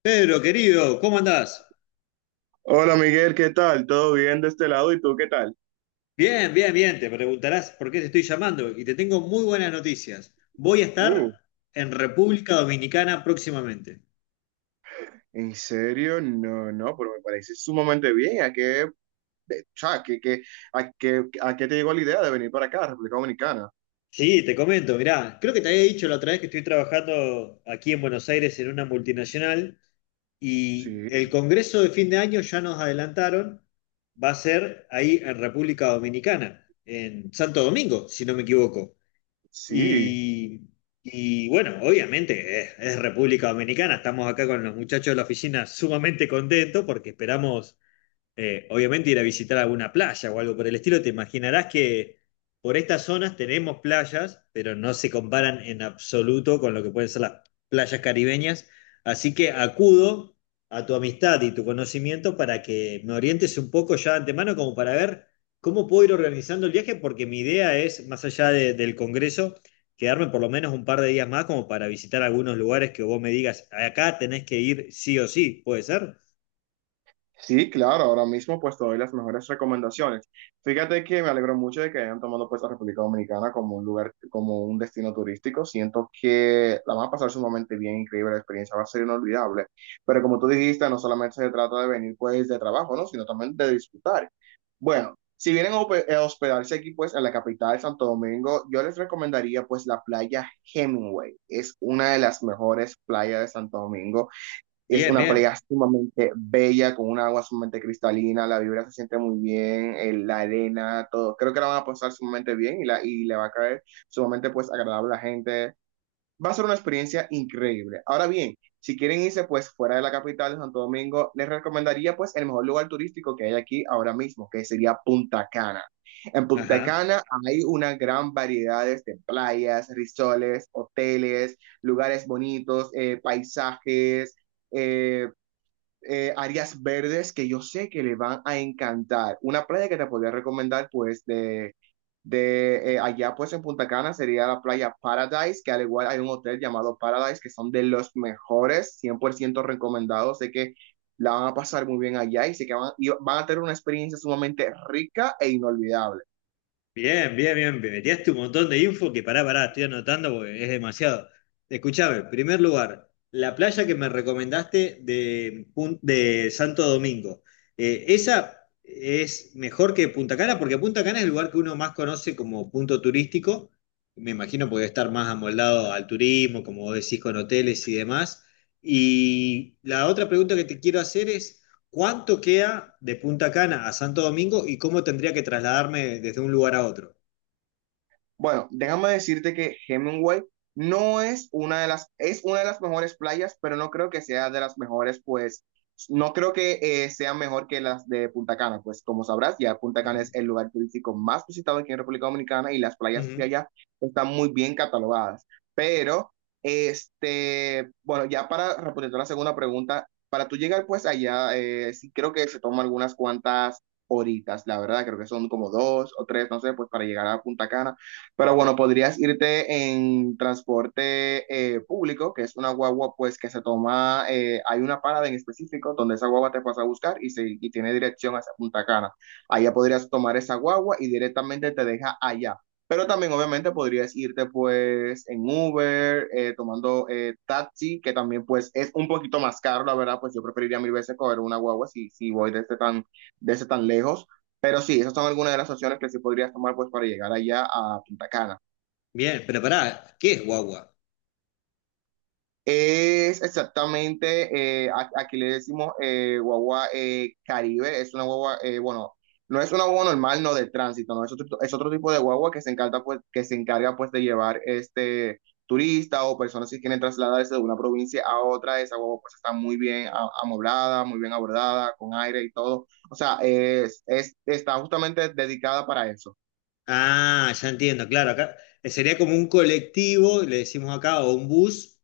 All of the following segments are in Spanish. Pedro, querido, ¿cómo andás? Hola Miguel, ¿qué tal? ¿Todo bien de este lado? ¿Y tú qué tal? Bien, bien, bien. Te preguntarás por qué te estoy llamando y te tengo muy buenas noticias. Voy a Uh, estar en República Dominicana próximamente. ¿En serio? No, no, pero me parece sumamente bien. ¿A qué, o sea, a qué te llegó la idea de venir para acá, República Dominicana? Sí, te comento, mirá, creo que te había dicho la otra vez que estoy trabajando aquí en Buenos Aires en una multinacional y Sí, el congreso de fin de año ya nos adelantaron, va a ser ahí en República Dominicana, en Santo Domingo, si no me equivoco. sí. Y, y bueno, obviamente es República Dominicana, estamos acá con los muchachos de la oficina sumamente contentos porque esperamos obviamente ir a visitar alguna playa o algo por el estilo, te imaginarás que por estas zonas tenemos playas, pero no se comparan en absoluto con lo que pueden ser las playas caribeñas. Así que acudo a tu amistad y tu conocimiento para que me orientes un poco ya de antemano, como para ver cómo puedo ir organizando el viaje, porque mi idea es, más allá del Congreso, quedarme por lo menos un par de días más como para visitar algunos lugares que vos me digas, acá tenés que ir sí o sí, ¿puede ser? Sí, claro, ahora mismo pues te doy las mejores recomendaciones. Fíjate que me alegro mucho de que hayan tomado pues la República Dominicana como un lugar, como un destino turístico. Siento que la van a pasar sumamente bien, increíble, la experiencia va a ser inolvidable. Pero como tú dijiste, no solamente se trata de venir pues de trabajo, ¿no? Sino también de disfrutar. Bueno, si vienen a hospedarse aquí pues en la capital, Santo Domingo, yo les recomendaría pues la playa Hemingway. Es una de las mejores playas de Santo Domingo. Es Bien, una playa bien. sumamente bella, con un agua sumamente cristalina, la vibra se siente muy bien, la arena, todo. Creo que la van a pasar sumamente bien y le va a caer sumamente pues agradable a la gente. Va a ser una experiencia increíble. Ahora bien, si quieren irse pues fuera de la capital de Santo Domingo, les recomendaría pues el mejor lugar turístico que hay aquí ahora mismo, que sería Punta Cana. En Punta Ajá. Cana hay una gran variedad de playas, risoles, hoteles, lugares bonitos, paisajes, eh, áreas verdes que yo sé que le van a encantar. Una playa que te podría recomendar, pues, de allá, pues, en Punta Cana sería la playa Paradise, que al igual hay un hotel llamado Paradise, que son de los mejores, 100% recomendados. Sé que la van a pasar muy bien allá y sé y van a tener una experiencia sumamente rica e inolvidable. Bien, bien, bien. Me metiaste un montón de info que pará, pará, estoy anotando porque es demasiado. Escuchame, en primer lugar, la playa que me recomendaste de Santo Domingo. ¿Esa es mejor que Punta Cana? Porque Punta Cana es el lugar que uno más conoce como punto turístico. Me imagino porque debe estar más amoldado al turismo, como vos decís, con hoteles y demás. Y la otra pregunta que te quiero hacer es: ¿Cuánto queda de Punta Cana a Santo Domingo y cómo tendría que trasladarme desde un lugar a otro? Bueno, déjame decirte que Hemingway no es una de las, es una de las mejores playas, pero no creo que sea de las mejores, pues, no creo que sea mejor que las de Punta Cana, pues como sabrás, ya Punta Cana Ujú, es el lugar turístico más visitado aquí en República Dominicana y las playas de ujú. allá están muy bien catalogadas. Pero, este, bueno, ya para responder la segunda pregunta, para tú llegar pues allá, sí creo que se toman algunas cuantas horitas, la verdad, creo que son como dos o tres, no sé, pues para llegar a Punta Cana. Pero bueno, podrías irte en transporte público, que es una guagua pues que se toma, hay una parada en específico donde esa guagua te pasa a buscar y tiene dirección hacia Punta Cana. Allá podrías tomar esa guagua y directamente te deja allá. Pero también obviamente podrías irte pues en Uber, tomando taxi, que también pues es un poquito más caro, la verdad, pues yo preferiría mil veces coger una guagua si voy desde desde tan lejos. Pero sí, esas son algunas de las opciones que sí podrías tomar pues para llegar allá a Punta Cana. Bien, pero pará, ¿qué es guagua? Es exactamente, aquí le decimos guagua Caribe, es una guagua, bueno, no es una guagua normal, no de tránsito, no, es otro tipo de guagua que se encarga pues, que se encarga pues de llevar este turista o personas que quieren trasladarse de una provincia a otra, esa guagua pues está muy bien amoblada, muy bien abordada, con aire y todo, o sea, está justamente dedicada para eso. Ah, ya entiendo, claro, acá sería como un colectivo, le decimos acá, o un bus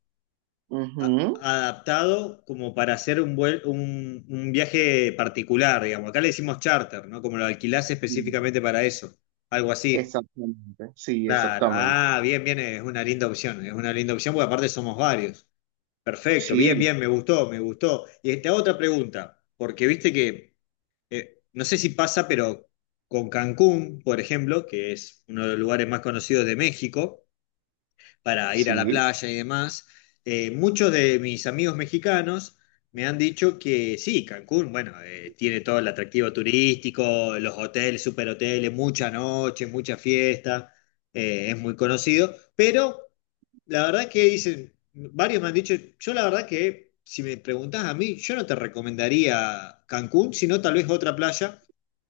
Ujú. adaptado como para hacer un viaje particular, digamos. Acá le decimos charter, ¿no? Como lo alquilás específicamente para eso, algo así. Claro, Exactamente. ah, bien, bien, es una linda opción, es una linda opción porque aparte somos varios. Perfecto, bien, Sí, bien, me gustó, me gustó. Y te hago otra pregunta, porque viste que, no sé si pasa, pero con Cancún, por ejemplo, que es uno de los lugares más conocidos de México, para ir a la sí, playa y demás, muchos de mis amigos mexicanos me han dicho que sí, Cancún, bueno, tiene todo el atractivo turístico, los hoteles, superhoteles, mucha noche, mucha fiesta, es muy conocido, pero la verdad que dicen, varios me han dicho, yo la verdad que si me preguntás a mí, yo no te recomendaría Cancún, sino tal vez otra playa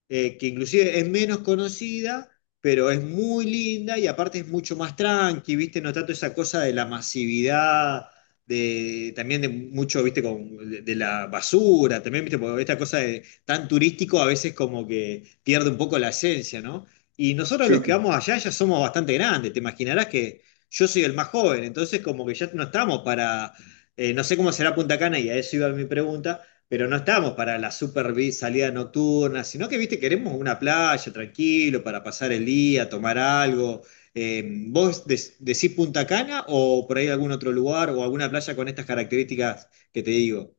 que inclusive es menos conocida, pero es muy linda y aparte es mucho más tranqui, ¿viste? No tanto esa cosa de la masividad, de, también de mucho, ¿viste? Con, de la basura, también, ¿viste? Porque esta cosa de tan turístico a veces como que pierde un poco la esencia, ¿no? Y nosotros sí. los que vamos allá ya somos bastante grandes, te imaginarás que yo soy el más joven, entonces como que ya no estamos para, no sé cómo será Punta Cana y a eso iba mi pregunta, pero no estamos para la super salida nocturna, sino que, viste, queremos una playa tranquilo para pasar el día, tomar algo. Eh, ¿Vos decís Punta Cana o por ahí algún otro lugar o alguna playa con estas características que te digo?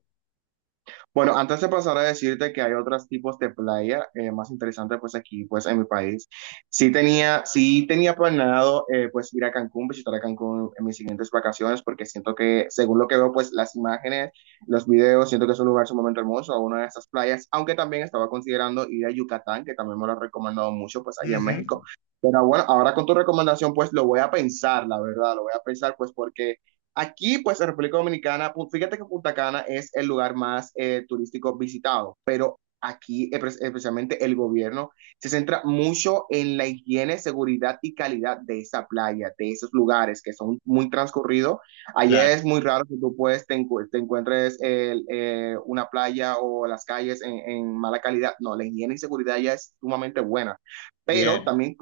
Bueno, antes de pasar a decirte que hay otros tipos de playa más interesantes, pues aquí, pues en mi país, sí tenía planeado, pues ir a Cancún, visitar a Cancún en mis siguientes vacaciones, porque siento que, según lo que veo, pues las imágenes, los videos, siento que es un lugar sumamente hermoso, una de esas playas, aunque también estaba considerando ir a Yucatán, que también me lo han recomendado mucho, pues allá en Ujú, México. Pero bueno, ahora con tu recomendación, pues lo voy a pensar, la verdad, lo voy a pensar, pues porque... Aquí, pues, en República Dominicana, fíjate que Punta Cana es el lugar más turístico visitado, pero aquí, especialmente el gobierno, se centra mucho en la higiene, seguridad y calidad de esa playa, de esos lugares que son muy transcurridos. Allá claro, es muy raro que tú, pues, te encuentres una playa o las calles en mala calidad. No, la higiene y seguridad ya es sumamente buena. Pero bien, también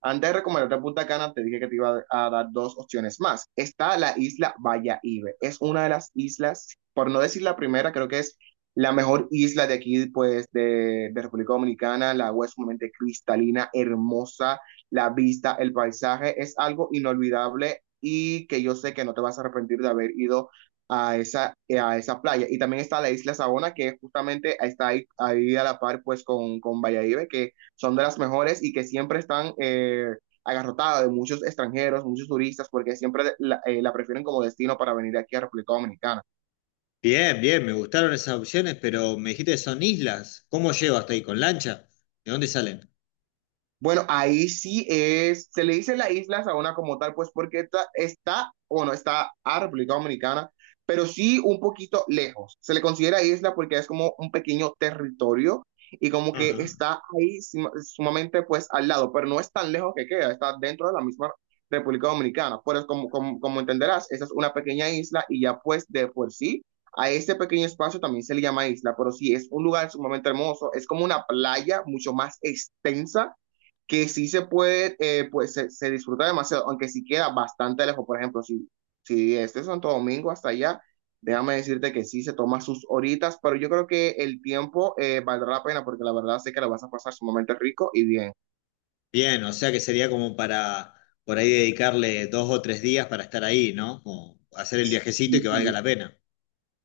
antes de recomendarte Punta Cana, te dije que te iba a dar dos opciones más. Está la isla Ibe. Es una de las islas, por no decir la primera, creo que es la mejor isla de aquí, pues, de República Dominicana. La agua es sumamente cristalina, hermosa. La vista, el paisaje, es algo inolvidable y que yo sé que no te vas a arrepentir de haber ido a esa playa. Y también está la isla Sabona, que justamente está ahí, ahí a la par, pues, con Valladolid, que son de las mejores y que siempre están agarrotadas de muchos extranjeros, muchos turistas, porque siempre la prefieren como destino para venir aquí a República Dominicana. bien, bien, me gustaron esas opciones, pero me dijiste que son islas, ¿cómo llego hasta ahí? ¿Con lancha? ¿De dónde salen? Bueno, ahí sí se le dice la isla Saona como tal, pues porque está bueno, está a República Dominicana, pero sí un poquito lejos. Se le considera isla porque es como un pequeño territorio y como que Ajá. está ahí sumamente pues al lado, pero no es tan lejos que queda, está dentro de la misma República Dominicana. Pero es como, como, como entenderás, esa es una pequeña isla y ya pues de por sí a ese pequeño espacio también se le llama isla, pero sí es un lugar sumamente hermoso, es como una playa mucho más extensa que sí se puede, pues disfruta demasiado, aunque sí queda bastante lejos. Por ejemplo, si es de Santo Domingo hasta allá, déjame decirte que sí se toma sus horitas, pero yo creo que el tiempo valdrá la pena porque la verdad sé que la vas a pasar sumamente rico y bien. Bien, o sea que sería como para por ahí dedicarle dos o tres días para estar ahí, ¿no? Como hacer el viajecito y que valga Sí, la pena.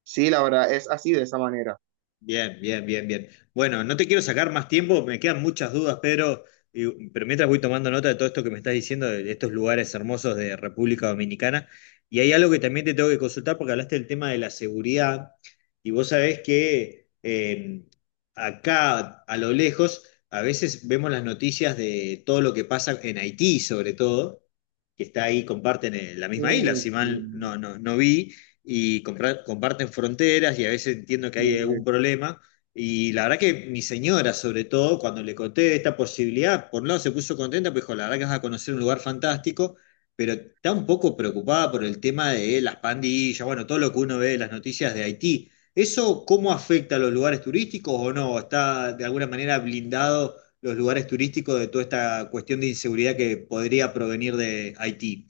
sí, la verdad es así de esa manera. Bien, bien, bien, bien. Bueno, no te quiero sacar más tiempo, me quedan muchas dudas, Pedro, pero mientras voy tomando nota de todo esto que me estás diciendo, de estos lugares hermosos de República Dominicana, y hay algo que también te tengo que consultar porque hablaste del tema de la seguridad, y vos sabés que acá a lo lejos a veces vemos las noticias de todo lo que pasa en Haití, sobre todo, que está ahí, comparten la misma isla, Uy, si mal sí, no, no, no vi y comparten fronteras y a veces entiendo que sí. hay algún problema. Y la verdad que mi señora, sobre todo, cuando le conté esta posibilidad, por un lado se puso contenta, pues dijo, la verdad que vas a conocer un lugar fantástico, pero está un poco preocupada por el tema de las pandillas, bueno, todo lo que uno ve en las noticias de Haití. ¿Eso cómo afecta a los lugares turísticos o no? ¿Está de alguna manera blindado los lugares turísticos de toda esta cuestión de inseguridad que podría provenir de Haití?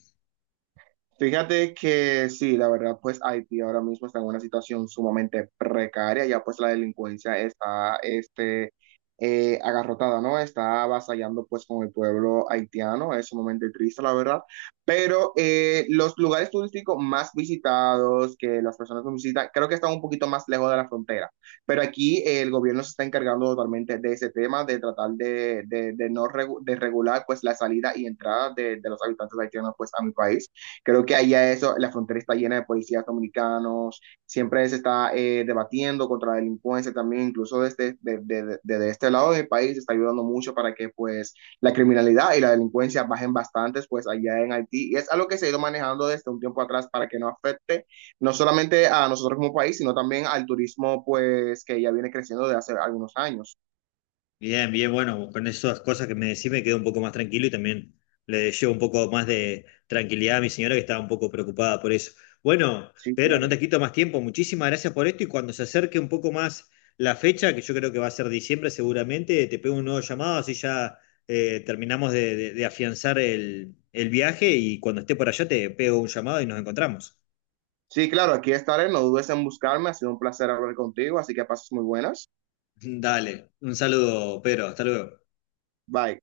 Fíjate que sí, la verdad, pues Haití ahora mismo está en una situación sumamente precaria, ya pues la delincuencia está este, agarrotada, ¿no? Está avasallando pues con el pueblo haitiano, es sumamente triste, la verdad, pero los lugares turísticos más visitados que las personas nos visitan, creo que están un poquito más lejos de la frontera, pero aquí el gobierno se está encargando totalmente de ese tema, de tratar de no de regular pues la salida y entrada de los habitantes haitianos pues a mi país. Creo que allá eso, la frontera está llena de policías dominicanos, siempre se está debatiendo contra la delincuencia también, incluso desde este lado del país se está ayudando mucho para que pues la criminalidad y la delincuencia bajen bastantes pues allá en Haití. Y es algo que se ha ido manejando desde un tiempo atrás para que no afecte no solamente a nosotros como país, sino también al turismo pues que ya viene creciendo desde hace algunos años. Bien, bien, bueno, con esas cosas que me decís me quedo un poco más tranquilo y también le llevo un poco más de tranquilidad a mi señora que estaba un poco preocupada por eso. Bueno, Sí, Pedro, no claro. te quito más tiempo, muchísimas gracias por esto y cuando se acerque un poco más la fecha, que yo creo que va a ser diciembre seguramente, te pego un nuevo llamado, así ya terminamos de afianzar el viaje y cuando esté por allá te pego un llamado y nos encontramos. Sí, claro, aquí estaré, no dudes en buscarme, ha sido un placer hablar contigo, así que pases muy buenas. Dale, un saludo, Pedro, hasta luego. Bye.